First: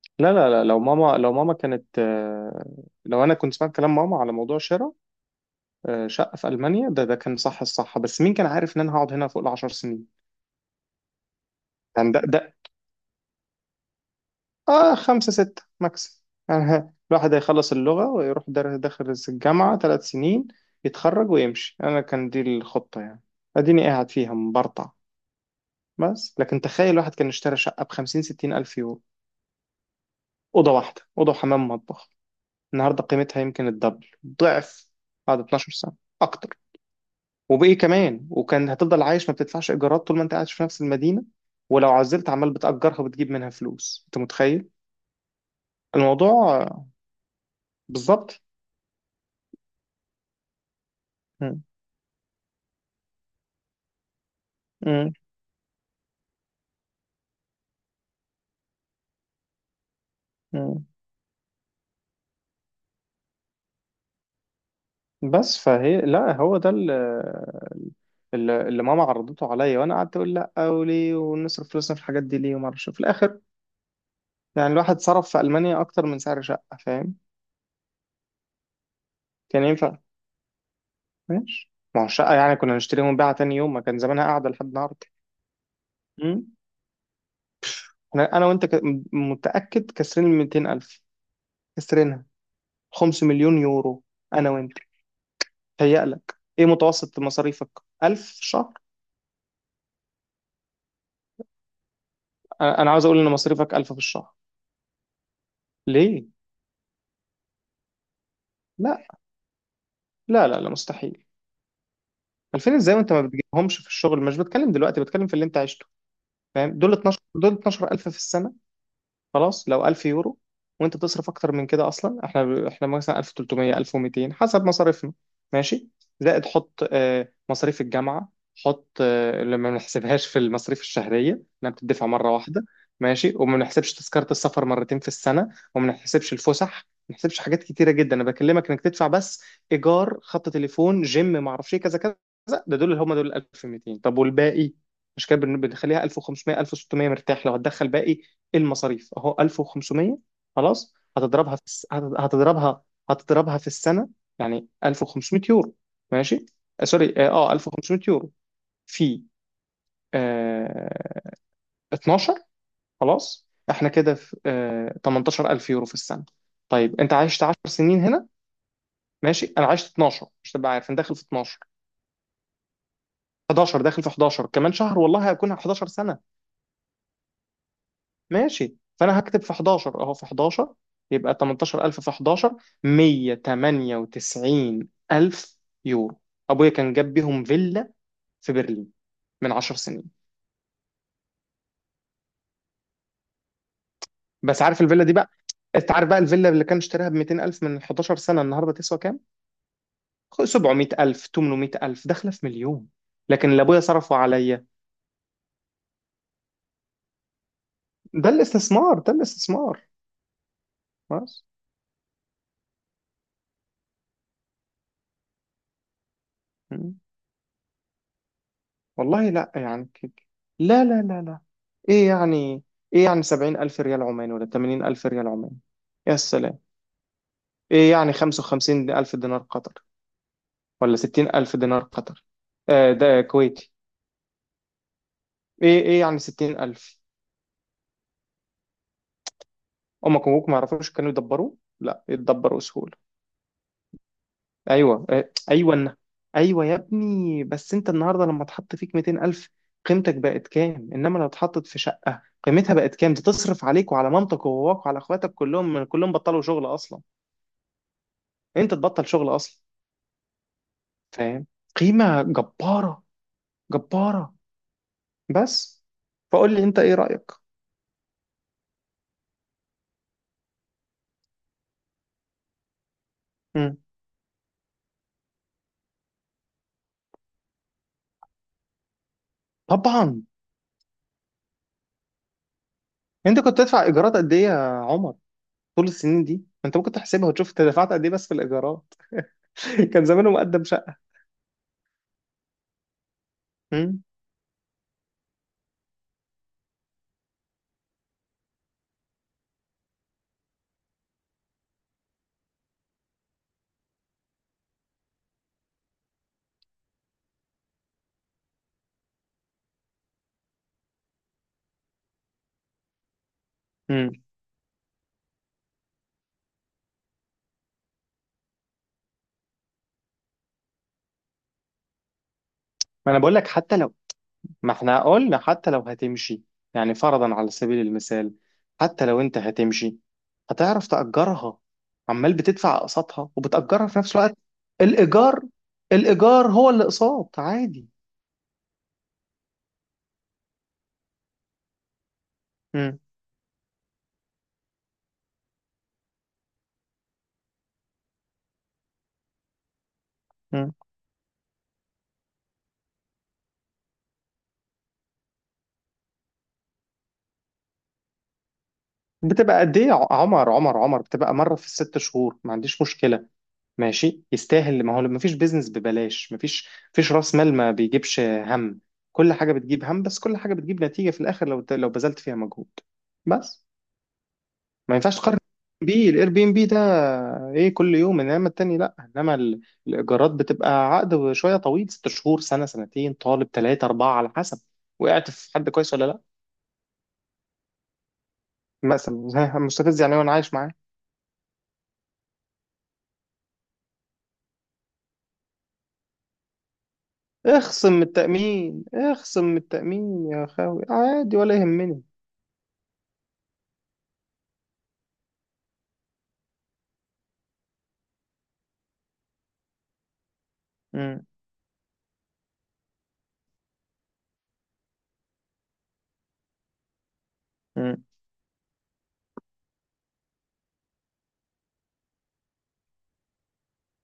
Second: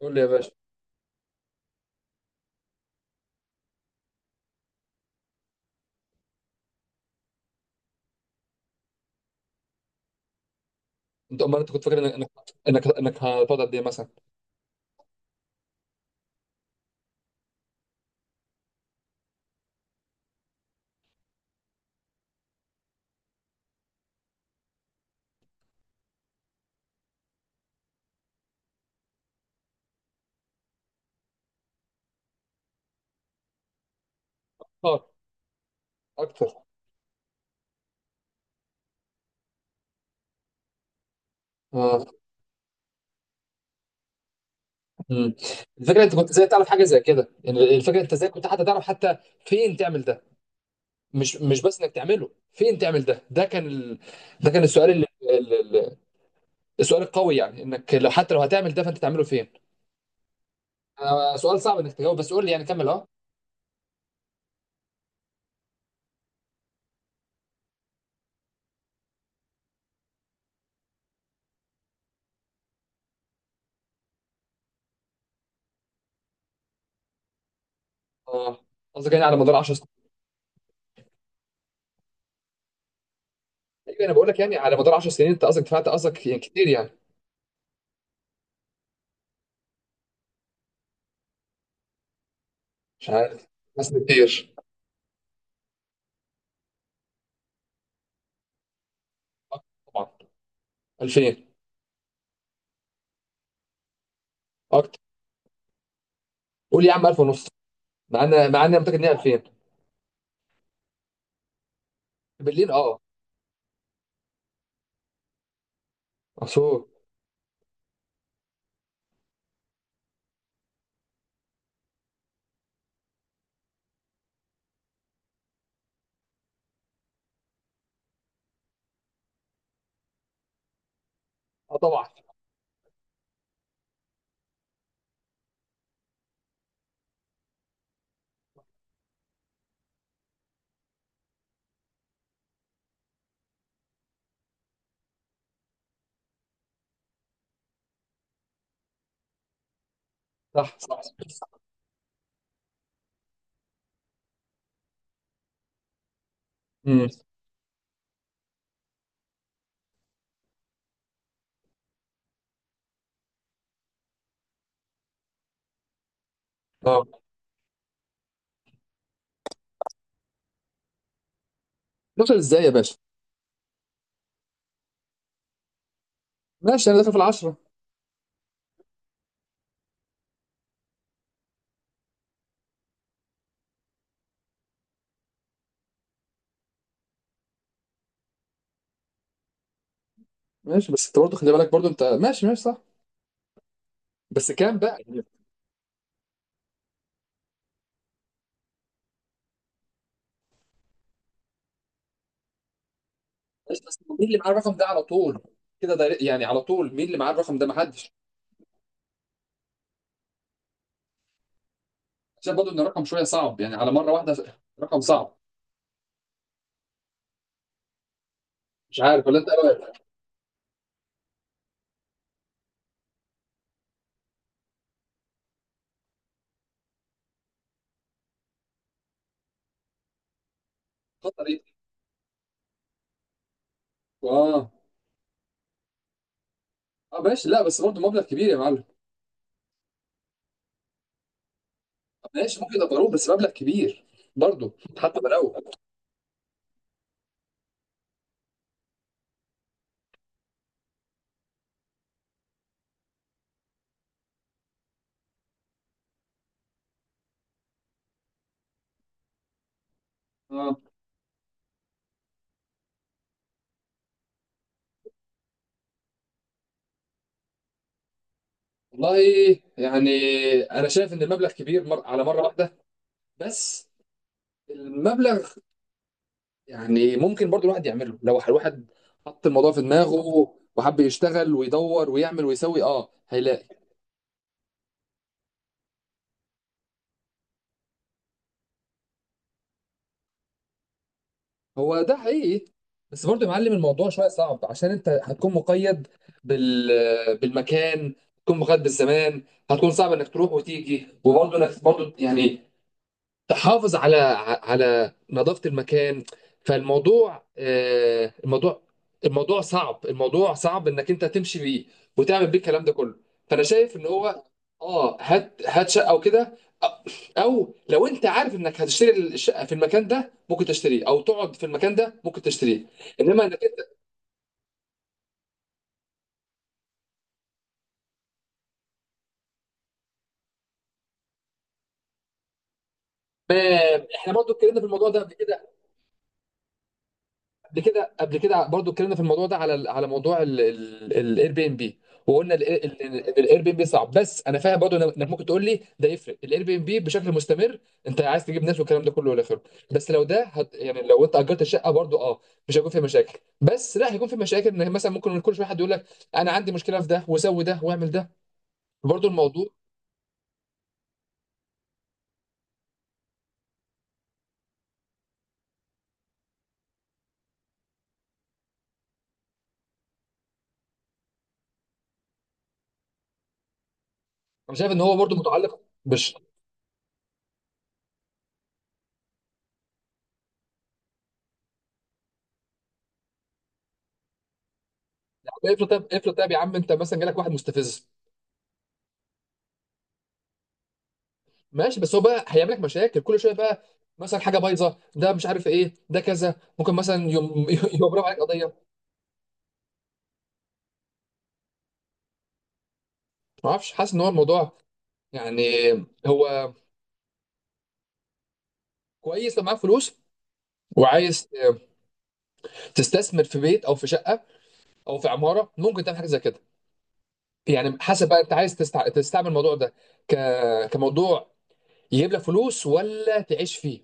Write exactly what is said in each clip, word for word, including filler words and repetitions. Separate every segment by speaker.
Speaker 1: قول لي يا
Speaker 2: لا
Speaker 1: باشا.
Speaker 2: لا لا لو ماما لو ماما كانت آه، لو انا كنت سمعت كلام ماما على موضوع شراء آه، شقه في المانيا. ده ده كان صح الصح، بس مين كان عارف ان انا هقعد هنا فوق العشر سنين؟
Speaker 1: انت امال انت كنت فاكر
Speaker 2: يعني
Speaker 1: انك
Speaker 2: ده
Speaker 1: انك
Speaker 2: ده
Speaker 1: انك إنك هتقعد قد ايه مثلا؟
Speaker 2: اه خمسه سته ماكس يعني الواحد هيخلص اللغه ويروح در- داخل الجامعه ثلاث سنين، يتخرج ويمشي. انا كان دي الخطه يعني، اديني قاعد فيها مبرطع. بس لكن تخيل الواحد كان اشترى شقه ب خمسين ستين الف يورو، اوضه واحده، اوضه وحمام ومطبخ، النهارده قيمتها يمكن الدبل، ضعف،
Speaker 1: اه.
Speaker 2: بعد اتناشر سنه،
Speaker 1: اكتر.
Speaker 2: اكتر. وبإيه كمان؟ وكان هتفضل عايش ما بتدفعش إيجارات طول ما أنت قاعد في نفس المدينة. ولو
Speaker 1: اه.
Speaker 2: عزلت عمال بتأجرها وبتجيب منها فلوس. أنت متخيل
Speaker 1: امم. الفكره، انت كنت ازاي
Speaker 2: الموضوع؟
Speaker 1: تعرف حاجه
Speaker 2: آه،
Speaker 1: زي كده؟ يعني الفكره، انت ازاي
Speaker 2: بالظبط.
Speaker 1: كنت حتى تعرف حتى فين تعمل ده؟ مش مش
Speaker 2: مم.
Speaker 1: بس انك تعمله، فين تعمل ده؟ ده كان ال... ده كان السؤال اللي...
Speaker 2: مم.
Speaker 1: ال- ال- السؤال القوي، يعني انك لو حتى لو هتعمل ده فانت تعمله فين؟
Speaker 2: مم.
Speaker 1: آه سؤال صعب انك تجاوب، بس قول لي يعني كمل. اه.
Speaker 2: بس فهي لا، هو ده ال- ال- اللي ماما عرضته عليا، وانا قعدت اقول لا وليه، ونصرف فلوسنا في الحاجات دي ليه، وما اعرفش. في الاخر يعني الواحد صرف في المانيا اكتر من سعر شقه، فاهم؟
Speaker 1: اه، قصدك يعني على مدار
Speaker 2: كان
Speaker 1: 10 سنين؟
Speaker 2: ينفع. ماشي، ما هو الشقه يعني كنا نشتريها ونبيعها تاني يوم، ما كان
Speaker 1: ايوه، انا
Speaker 2: زمانها
Speaker 1: بقول لك
Speaker 2: قاعده
Speaker 1: يعني
Speaker 2: لحد
Speaker 1: على مدار
Speaker 2: النهارده.
Speaker 1: 10 سنين، انت قصدك دفعت، قصدك يعني
Speaker 2: أمم.
Speaker 1: كتير يعني.
Speaker 2: احنا انا وانت ك... م- متاكد كسرين ال مئتين ألف، كسرنا
Speaker 1: مش
Speaker 2: خمس
Speaker 1: عارف.
Speaker 2: مليون
Speaker 1: حاسس إن
Speaker 2: يورو، انا
Speaker 1: كتير.
Speaker 2: وانت. تهيألك ايه متوسط مصاريفك؟ ألف في الشهر؟
Speaker 1: آه، طبعا. ألفين.
Speaker 2: انا أنا عاوز اقول ان مصاريفك ألف في الشهر.
Speaker 1: اكتر.
Speaker 2: ليه؟
Speaker 1: قول يا عم ألف ونص، مع ان مع ان انا متاكد ان
Speaker 2: لا،
Speaker 1: هي ألفين
Speaker 2: لا، لا، لا، مستحيل.
Speaker 1: بالليل.
Speaker 2: ألفين ازاي
Speaker 1: اه.
Speaker 2: وانت ما بتجيبهمش في الشغل؟ مش بتكلم دلوقتي، بتكلم في اللي انت عشته، فاهم؟
Speaker 1: عصور.
Speaker 2: دول اتناشر، دول اتناشر ألف في السنه. خلاص لو ألف يورو وانت تصرف اكتر من كده اصلا. احنا احنا مثلا ألف وتلتمية ألف ومتين حسب مصاريفنا، ماشي. زائد حط آه، مصاريف الجامعه، حط آه، اللي ما بنحسبهاش في المصاريف الشهريه، انها
Speaker 1: اه
Speaker 2: بتدفع
Speaker 1: طبعا.
Speaker 2: مره واحده. ماشي، وما بنحسبش تذكره السفر مرتين في السنه، وما بنحسبش الفسح، ما بنحسبش حاجات كتيره جدا. انا بكلمك انك تدفع بس ايجار، خط تليفون، جيم، ما اعرفش ايه، كذا كذا. ده دول اللي هم دول ألف ومتين. طب والباقي؟ مش كده؟ بن- بنخليها ألف وخمسمئة ألف وستمئة، مرتاح. لو هتدخل باقي المصاريف اهو ألف وخمسمية.
Speaker 1: صح
Speaker 2: خلاص
Speaker 1: صح.
Speaker 2: هتضربها في الس... هت- هتضربها هتضربها في السنه، يعني ألف وخمسمية يورو، ماشي. آه،
Speaker 1: امم
Speaker 2: سوري، اه آه، ألف وخمسمية يورو في آه اتناشر. خلاص احنا كده في آه ثمانية عشر ألف يورو في السنه. طيب
Speaker 1: اه،
Speaker 2: انت عشت عشر سنين هنا. ماشي، انا عشت اتناشر، مش تبقى عارف انا داخل في اتناشر،
Speaker 1: اتناشر ازاي يا باشا؟
Speaker 2: حداشر. داخل في حداشر كمان شهر، والله هكون حداشر سنه.
Speaker 1: ماشي، انا داخل في العشرة.
Speaker 2: ماشي، فانا هكتب في حداشر، اهو في حداشر يبقى تمنتاشر ألف في حداشر، مية وتمانية وتسعين ألف يورو. ابويا كان جاب بيهم فيلا في برلين من عشر سنين.
Speaker 1: ماشي، بس انت برضه خلي بالك برضه. انت ماشي ماشي صح. بس
Speaker 2: بس
Speaker 1: كام
Speaker 2: عارف
Speaker 1: بقى؟
Speaker 2: الفيلا دي بقى؟ انت عارف بقى الفيلا اللي كان اشتراها ب مئتين ألف من حداشر سنه النهارده تسوى كام؟ سبعمئة ألف، ثمانمئة ألف، داخله في مليون. لكن اللي ابويا
Speaker 1: ماشي، بس
Speaker 2: صرفه
Speaker 1: مين اللي معاه
Speaker 2: عليا،
Speaker 1: الرقم ده على طول كده؟ ده يعني على طول مين اللي معاه الرقم ده؟ محدش.
Speaker 2: ده الاستثمار، ده الاستثمار. بس.
Speaker 1: عشان برضه ان الرقم شويه صعب يعني على مره واحده، رقم صعب. مش عارف،
Speaker 2: والله،
Speaker 1: ولا انت
Speaker 2: لا
Speaker 1: إيه
Speaker 2: يعني
Speaker 1: رايك؟
Speaker 2: ك- لا، لا، لا، لا. ايه يعني ايه يعني سبعين ألف ريال عماني ولا تمانين ألف ريال عماني، يا سلام. ايه يعني خمسة وخمسين ألف دينار قطر ولا ستين
Speaker 1: خطر
Speaker 2: ألف
Speaker 1: ايه؟
Speaker 2: دينار قطر؟ آه ده كويتي.
Speaker 1: اه
Speaker 2: ايه ايه يعني ستين ألف.
Speaker 1: اه ماشي، لا بس برضه مبلغ كبير يا معلم.
Speaker 2: امك وابوك ما يعرفوش كانوا يدبروا؟ لا،
Speaker 1: ماشي،
Speaker 2: يتدبروا
Speaker 1: ممكن
Speaker 2: سهولة.
Speaker 1: ابقى اروح، بس مبلغ كبير برضه.
Speaker 2: ايوه،
Speaker 1: حتى
Speaker 2: آه،
Speaker 1: بلاوي.
Speaker 2: ايوه. ايوه يا ابني، بس انت النهارده لما اتحط فيك مئتين الف، قيمتك بقت كام؟ انما لو اتحطت في شقه، قيمتها بقت كام؟ دي تصرف عليك وعلى مامتك وباباك وعلى اخواتك، كلهم كلهم بطلوا شغل اصلا. انت تبطل شغل اصلا، فاهم؟ قيمه جباره، جباره. بس. فقول لي انت ايه رايك.
Speaker 1: والله يعني انا شايف ان المبلغ كبير مر... على مره واحده.
Speaker 2: مم.
Speaker 1: بس المبلغ يعني ممكن برضو الواحد يعمله. لو الواحد حط الموضوع في
Speaker 2: طبعا.
Speaker 1: دماغه وحب يشتغل ويدور ويعمل ويسوي اه
Speaker 2: انت كنت
Speaker 1: هيلاقي.
Speaker 2: تدفع ايجارات قد ايه يا عمر؟ طول السنين دي انت ممكن تحسبها وتشوف انت دفعت قد ايه بس في الايجارات. كان زمانه مقدم شقه.
Speaker 1: هو ده حقيقي، بس برضو يا معلم
Speaker 2: مم.
Speaker 1: الموضوع شويه صعب، عشان انت هتكون مقيد بال... بالمكان، هتكون مقيد بالزمان. هتكون صعب انك تروح وتيجي، وبرضه انك برضه يعني تحافظ على على نظافة المكان. فالموضوع آه، الموضوع الموضوع صعب، الموضوع صعب انك انت تمشي بيه، وتعمل بيه الكلام ده كله. فانا شايف ان
Speaker 2: مم.
Speaker 1: هو اه هات هات شقه وكده، او لو انت عارف انك هتشتري الشقه في المكان ده، ممكن تشتريه. او تقعد في المكان ده، ممكن تشتريه.
Speaker 2: ما انا بقول
Speaker 1: انما
Speaker 2: لك،
Speaker 1: انك
Speaker 2: حتى
Speaker 1: انت،
Speaker 2: لو. ما احنا قلنا حتى لو هتمشي، يعني فرضا على سبيل المثال، حتى لو انت هتمشي هتعرف تأجرها، عمال بتدفع أقساطها
Speaker 1: ما
Speaker 2: وبتأجرها في نفس
Speaker 1: احنا
Speaker 2: الوقت.
Speaker 1: برضو اتكلمنا في الموضوع ده قبل
Speaker 2: الإيجار،
Speaker 1: كده.
Speaker 2: الإيجار هو اللي أقساط،
Speaker 1: قبل
Speaker 2: عادي.
Speaker 1: كده قبل كده برضو اتكلمنا في الموضوع ده على ال- على موضوع الاير بي ام بي، وقلنا ال-
Speaker 2: مم.
Speaker 1: ال- ان الاير بي ام بي صعب، بس انا فاهم برضو إنك- انك ممكن تقول لي ده يفرق الاير بي ام بي بشكل مستمر، انت عايز تجيب ناس والكلام ده كله والى اخره. بس لو ده
Speaker 2: مم.
Speaker 1: هت... يعني لو انت اجرت الشقه برضو اه مش هيكون فيها مشاكل، بس لا هيكون في مشاكل ان مثلا ممكن كل شويه حد يقول لك انا عندي مشكله في ده، وسوي ده، واعمل ده. برضو
Speaker 2: بتبقى
Speaker 1: الموضوع
Speaker 2: قد إيه يا ع- عمر، عمر، عمر؟ بتبقى مرة في الست شهور، ما عنديش مشكلة. ماشي، يستاهل. ما هو ما فيش بيزنس ببلاش، ما فيش فيش رأس مال ما بيجيبش هم. كل حاجة بتجيب هم، بس كل حاجة بتجيب نتيجة في الآخر لو لو بذلت فيها مجهود. بس.
Speaker 1: انا شايف
Speaker 2: ما
Speaker 1: ان هو
Speaker 2: ينفعش
Speaker 1: برضو
Speaker 2: تقارن
Speaker 1: متعلق
Speaker 2: بي الاير
Speaker 1: مش،
Speaker 2: بي ام بي ده، ايه كل يوم. انما التاني لا، انما ال- الايجارات بتبقى عقد شويه طويل، ست شهور، سنه، سنتين، طالب، ثلاثه، اربعه، على حسب. وقعت في حد
Speaker 1: يعني افرض
Speaker 2: كويس ولا
Speaker 1: طيب،
Speaker 2: لا؟
Speaker 1: افرض طيب يا عم، انت مثلا جالك واحد مستفز.
Speaker 2: مثلا مستفز يعني وانا عايش معاه.
Speaker 1: ماشي، بس هو بقى هيعمل لك مشاكل كل شويه بقى. مثلا حاجه بايظه، ده مش عارف ايه، ده كذا. ممكن مثلا يوم
Speaker 2: اخصم من
Speaker 1: يبرم عليك
Speaker 2: التامين،
Speaker 1: قضيه.
Speaker 2: اخصم من التامين يا خاوي، عادي، ولا يهمني.
Speaker 1: ما اعرفش، حاسس ان هو الموضوع يعني، هو كويس لو معاك فلوس
Speaker 2: مم.
Speaker 1: وعايز تستثمر في بيت او في شقه او في عماره، ممكن تعمل حاجه زي كده. يعني
Speaker 2: مم.
Speaker 1: حسب بقى انت عايز تستع... تستعمل الموضوع ده ك... كموضوع يجيب لك فلوس ولا تعيش فيه.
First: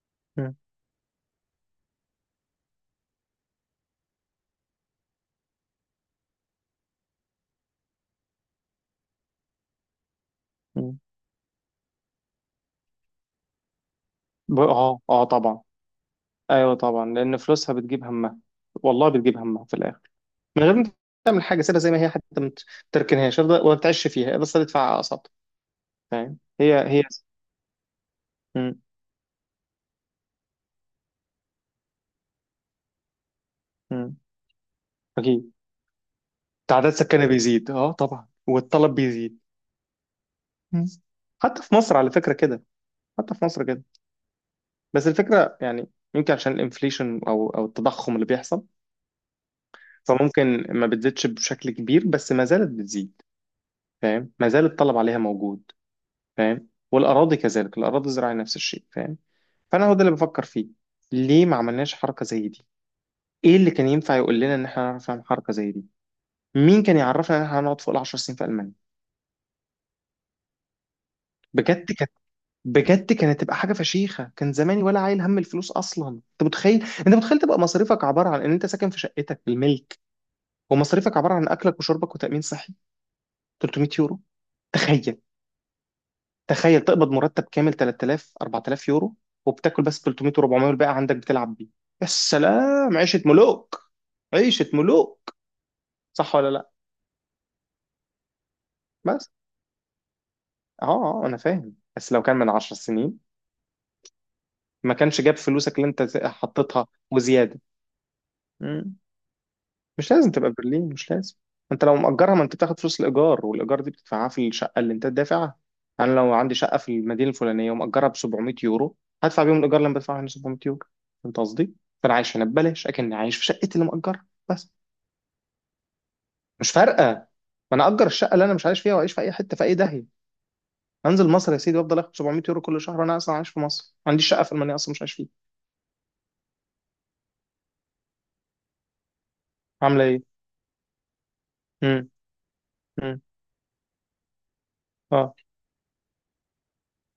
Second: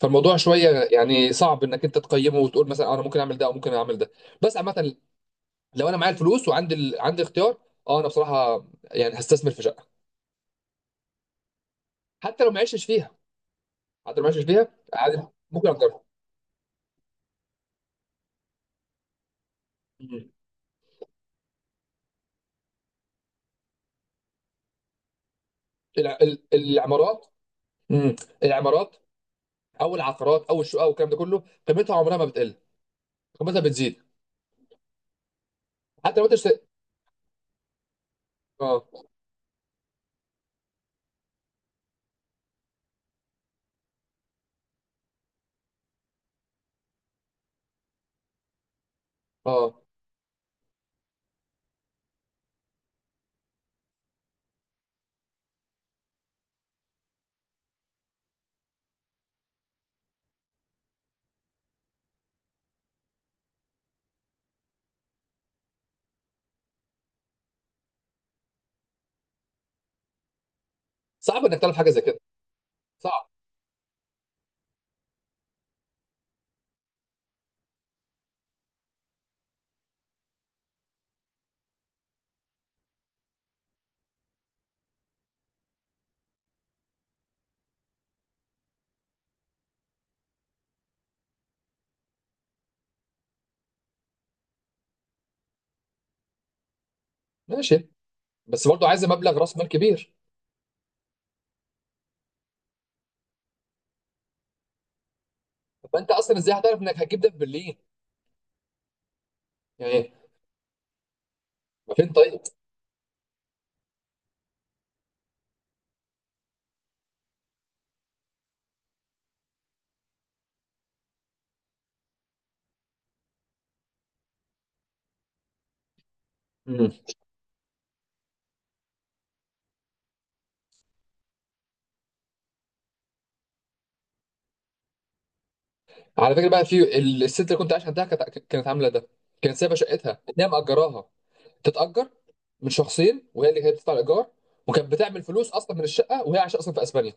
Speaker 1: فالموضوع
Speaker 2: مم.
Speaker 1: شويه يعني صعب انك انت تقيمه وتقول مثلا انا ممكن اعمل ده او ممكن اعمل ده. بس عامه، لو انا معايا الفلوس وعندي ال... عندي اختيار، اه انا بصراحه يعني هستثمر في شقه.
Speaker 2: مم.
Speaker 1: حتى لو ما عشتش فيها، حتى لو ما عشتش
Speaker 2: ب-
Speaker 1: فيها
Speaker 2: اه، اه،
Speaker 1: عادي،
Speaker 2: طبعا.
Speaker 1: ممكن اجرها.
Speaker 2: ايوه طبعا، لان فلوسها بتجيب همها، والله بتجيب همها في الاخر،
Speaker 1: مم.
Speaker 2: من غير ما تعمل حاجه. سيبها زي ما هي، حتى ما تركنهاش افضل، وما تعيش فيها بس تدفع اقساط.
Speaker 1: الع...
Speaker 2: فاهم؟
Speaker 1: ال...
Speaker 2: هي هي.
Speaker 1: العمارات. مم.
Speaker 2: مم.
Speaker 1: العمارات او العقارات او الشقق والكلام ده كله، قيمتها عمرها ما بتقل، قيمتها بتزيد.
Speaker 2: مم. اكيد.
Speaker 1: حتى لو انت اشت...
Speaker 2: تعداد سكانها بيزيد، اه طبعا،
Speaker 1: اه
Speaker 2: والطلب بيزيد. مم. حتى في مصر على فكره كده، حتى في مصر كده. بس الفكره يعني يمكن عشان الانفليشن او او التضخم اللي بيحصل،
Speaker 1: اه
Speaker 2: فممكن ما بتزيدش بشكل كبير، بس ما زالت بتزيد. فاهم؟ ما زال الطلب عليها موجود. فاهم؟ والاراضي كذلك، الاراضي الزراعيه نفس الشيء. فاهم؟ فانا هو ده اللي بفكر فيه، ليه ما عملناش حركه زي دي؟ ايه اللي كان ينفع يقول لنا ان احنا هنعرف نعمل حركه زي دي؟ مين كان يعرفنا ان احنا هنقعد فوق العشر سنين في المانيا؟
Speaker 1: صعب انك تعرف حاجه
Speaker 2: بجد
Speaker 1: زي
Speaker 2: كانت
Speaker 1: كده.
Speaker 2: بجد
Speaker 1: صعب.
Speaker 2: كانت تبقى حاجه فشيخه. كان زماني ولا عايل هم الفلوس اصلا. انت متخيل؟ انت متخيل تبقى مصاريفك عباره عن ان انت ساكن في شقتك الملك، ومصاريفك عباره عن اكلك وشربك وتامين صحي تلتمية يورو؟ تخيل، تخيل تقبض مرتب كامل تلت تلاف أربعة آلاف يورو، وبتاكل بس تلتمية و400، والباقي عندك بتلعب بيه. يا سلام، عيشه ملوك، عيشه ملوك، صح ولا لا؟
Speaker 1: ماشي، بس برضه عايز
Speaker 2: بس.
Speaker 1: مبلغ راس مال كبير.
Speaker 2: اه، اه، انا فاهم. بس لو كان من عشر سنين ما كانش جاب فلوسك اللي انت
Speaker 1: فانت اصلا ازاي هتعرف
Speaker 2: حطيتها
Speaker 1: انك هتجيب ده في
Speaker 2: وزياده.
Speaker 1: برلين؟
Speaker 2: مم.
Speaker 1: يعني
Speaker 2: مش لازم تبقى برلين، مش لازم. انت
Speaker 1: ما
Speaker 2: لو
Speaker 1: فين
Speaker 2: مأجرها،
Speaker 1: طيب؟
Speaker 2: ما انت بتاخد فلوس الايجار، والايجار دي بتدفعها في الشقه اللي انت دافعها. انا لو عندي شقه في المدينه الفلانيه ومأجرها ب سبعمية يورو، هدفع بيهم الايجار اللي انا بدفعه هنا سبعمية يورو. فهمت قصدي؟ فانا عايش هنا ببلاش، اكن عايش في شقتي اللي مأجرها بس. مش فارقه، ما انا اجر الشقه اللي انا مش عايش فيها واعيش في اي حته، في اي داهيه. انزل مصر يا سيدي وافضل اخد سبعمئة يورو كل شهر، وانا اصلا عايش في مصر، ما عنديش شقه في المانيا اصلا مش عايش فيها.
Speaker 1: على فكره بقى، في الست اللي كنت عايش عندها، كانت كانت عامله ده. كانت سايبه
Speaker 2: عامله
Speaker 1: شقتها
Speaker 2: ايه؟
Speaker 1: اللي هي مأجراها تتأجر
Speaker 2: امم.
Speaker 1: من
Speaker 2: امم.
Speaker 1: شخصين، وهي اللي كانت بتدفع الايجار، وكانت بتعمل
Speaker 2: اه.
Speaker 1: فلوس اصلا من الشقه وهي عايشه اصلا في اسبانيا،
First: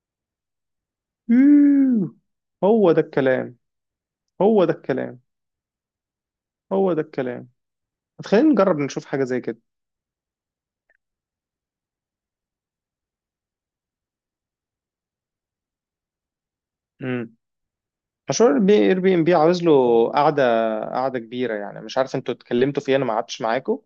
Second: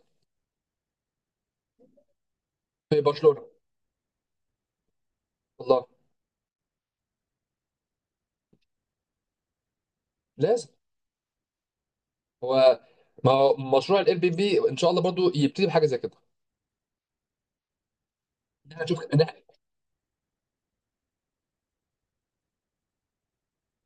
Speaker 2: يوه. هو
Speaker 1: في
Speaker 2: ده
Speaker 1: برشلونه.
Speaker 2: الكلام، هو ده الكلام،
Speaker 1: والله
Speaker 2: هو ده الكلام. خلينا نجرب نشوف حاجة زي كده.
Speaker 1: لازم. هو ما هو مشروع الاير بي بي ان شاء الله برضو يبتدي بحاجه زي كده.
Speaker 2: امم. مشروع
Speaker 1: إن احنا
Speaker 2: اير
Speaker 1: نشوف
Speaker 2: بي
Speaker 1: إن
Speaker 2: ام بي
Speaker 1: إحنا-.
Speaker 2: عاوز له قعدة قعدة كبيرة، يعني مش عارف انتوا اتكلمتوا فيه، انا ما قعدتش معاكم.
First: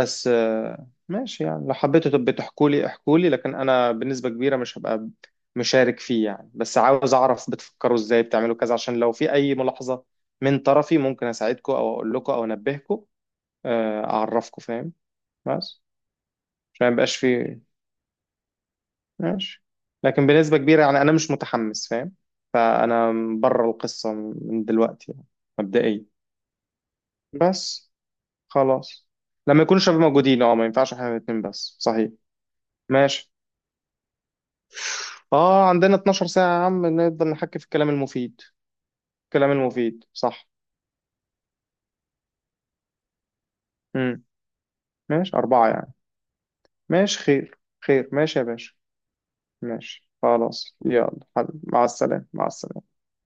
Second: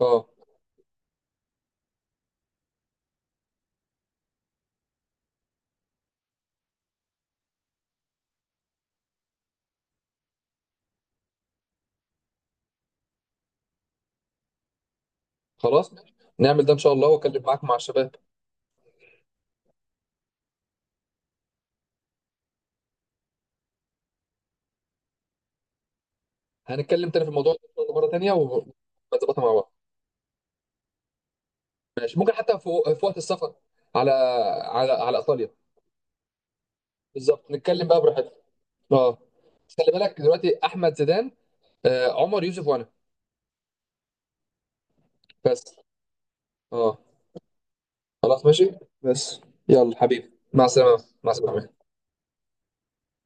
Speaker 1: اه
Speaker 2: آه، ماشي، يعني لو حبيتوا تبقوا تحكوا لي، احكوا لي، لكن انا بنسبة كبيرة مش هبقى مشارك فيه يعني. بس عاوز اعرف بتفكروا ازاي، بتعملوا كذا، عشان لو في اي ملاحظة من طرفي ممكن اساعدكم او اقول لكم او انبهكم، آه، اعرفكم، فاهم؟ بس
Speaker 1: خلاص ماشي، نعمل ده ان
Speaker 2: عشان
Speaker 1: شاء
Speaker 2: ما
Speaker 1: الله
Speaker 2: يبقاش
Speaker 1: واتكلم
Speaker 2: في.
Speaker 1: معاك مع الشباب.
Speaker 2: ماشي، لكن بنسبة كبيرة يعني أنا مش متحمس، فاهم؟ فأنا بره القصة من دلوقتي يعني، مبدئيا.
Speaker 1: هنتكلم تاني في الموضوع ده إن شاء
Speaker 2: بس.
Speaker 1: الله مره تانيه،
Speaker 2: خلاص،
Speaker 1: ونظبطها مع
Speaker 2: لما
Speaker 1: بعض.
Speaker 2: يكون الشباب موجودين، اه ما ينفعش احنا الاتنين بس، صحيح؟
Speaker 1: ماشي، ممكن حتى في في وقت
Speaker 2: ماشي.
Speaker 1: السفر، على على على ايطاليا.
Speaker 2: اه عندنا اتناشر ساعة يا عم، نقدر
Speaker 1: بالظبط،
Speaker 2: نحكي في
Speaker 1: نتكلم
Speaker 2: الكلام
Speaker 1: بقى براحتنا.
Speaker 2: المفيد.
Speaker 1: اه.
Speaker 2: الكلام
Speaker 1: بس خلي
Speaker 2: المفيد
Speaker 1: بالك
Speaker 2: صح.
Speaker 1: دلوقتي، احمد زيدان، آه عمر يوسف، وانا.
Speaker 2: امم. ماشي،
Speaker 1: بس
Speaker 2: أربعة يعني.
Speaker 1: اه
Speaker 2: ماشي، خير، خير، ماشي يا
Speaker 1: خلاص ماشي.
Speaker 2: باشا.
Speaker 1: بس. يلا
Speaker 2: ماشي
Speaker 1: حبيبي، مع
Speaker 2: خلاص.
Speaker 1: السلامه
Speaker 2: يلا
Speaker 1: مع
Speaker 2: حبيبي،
Speaker 1: السلامه.
Speaker 2: مع السلامة، مع السلامة.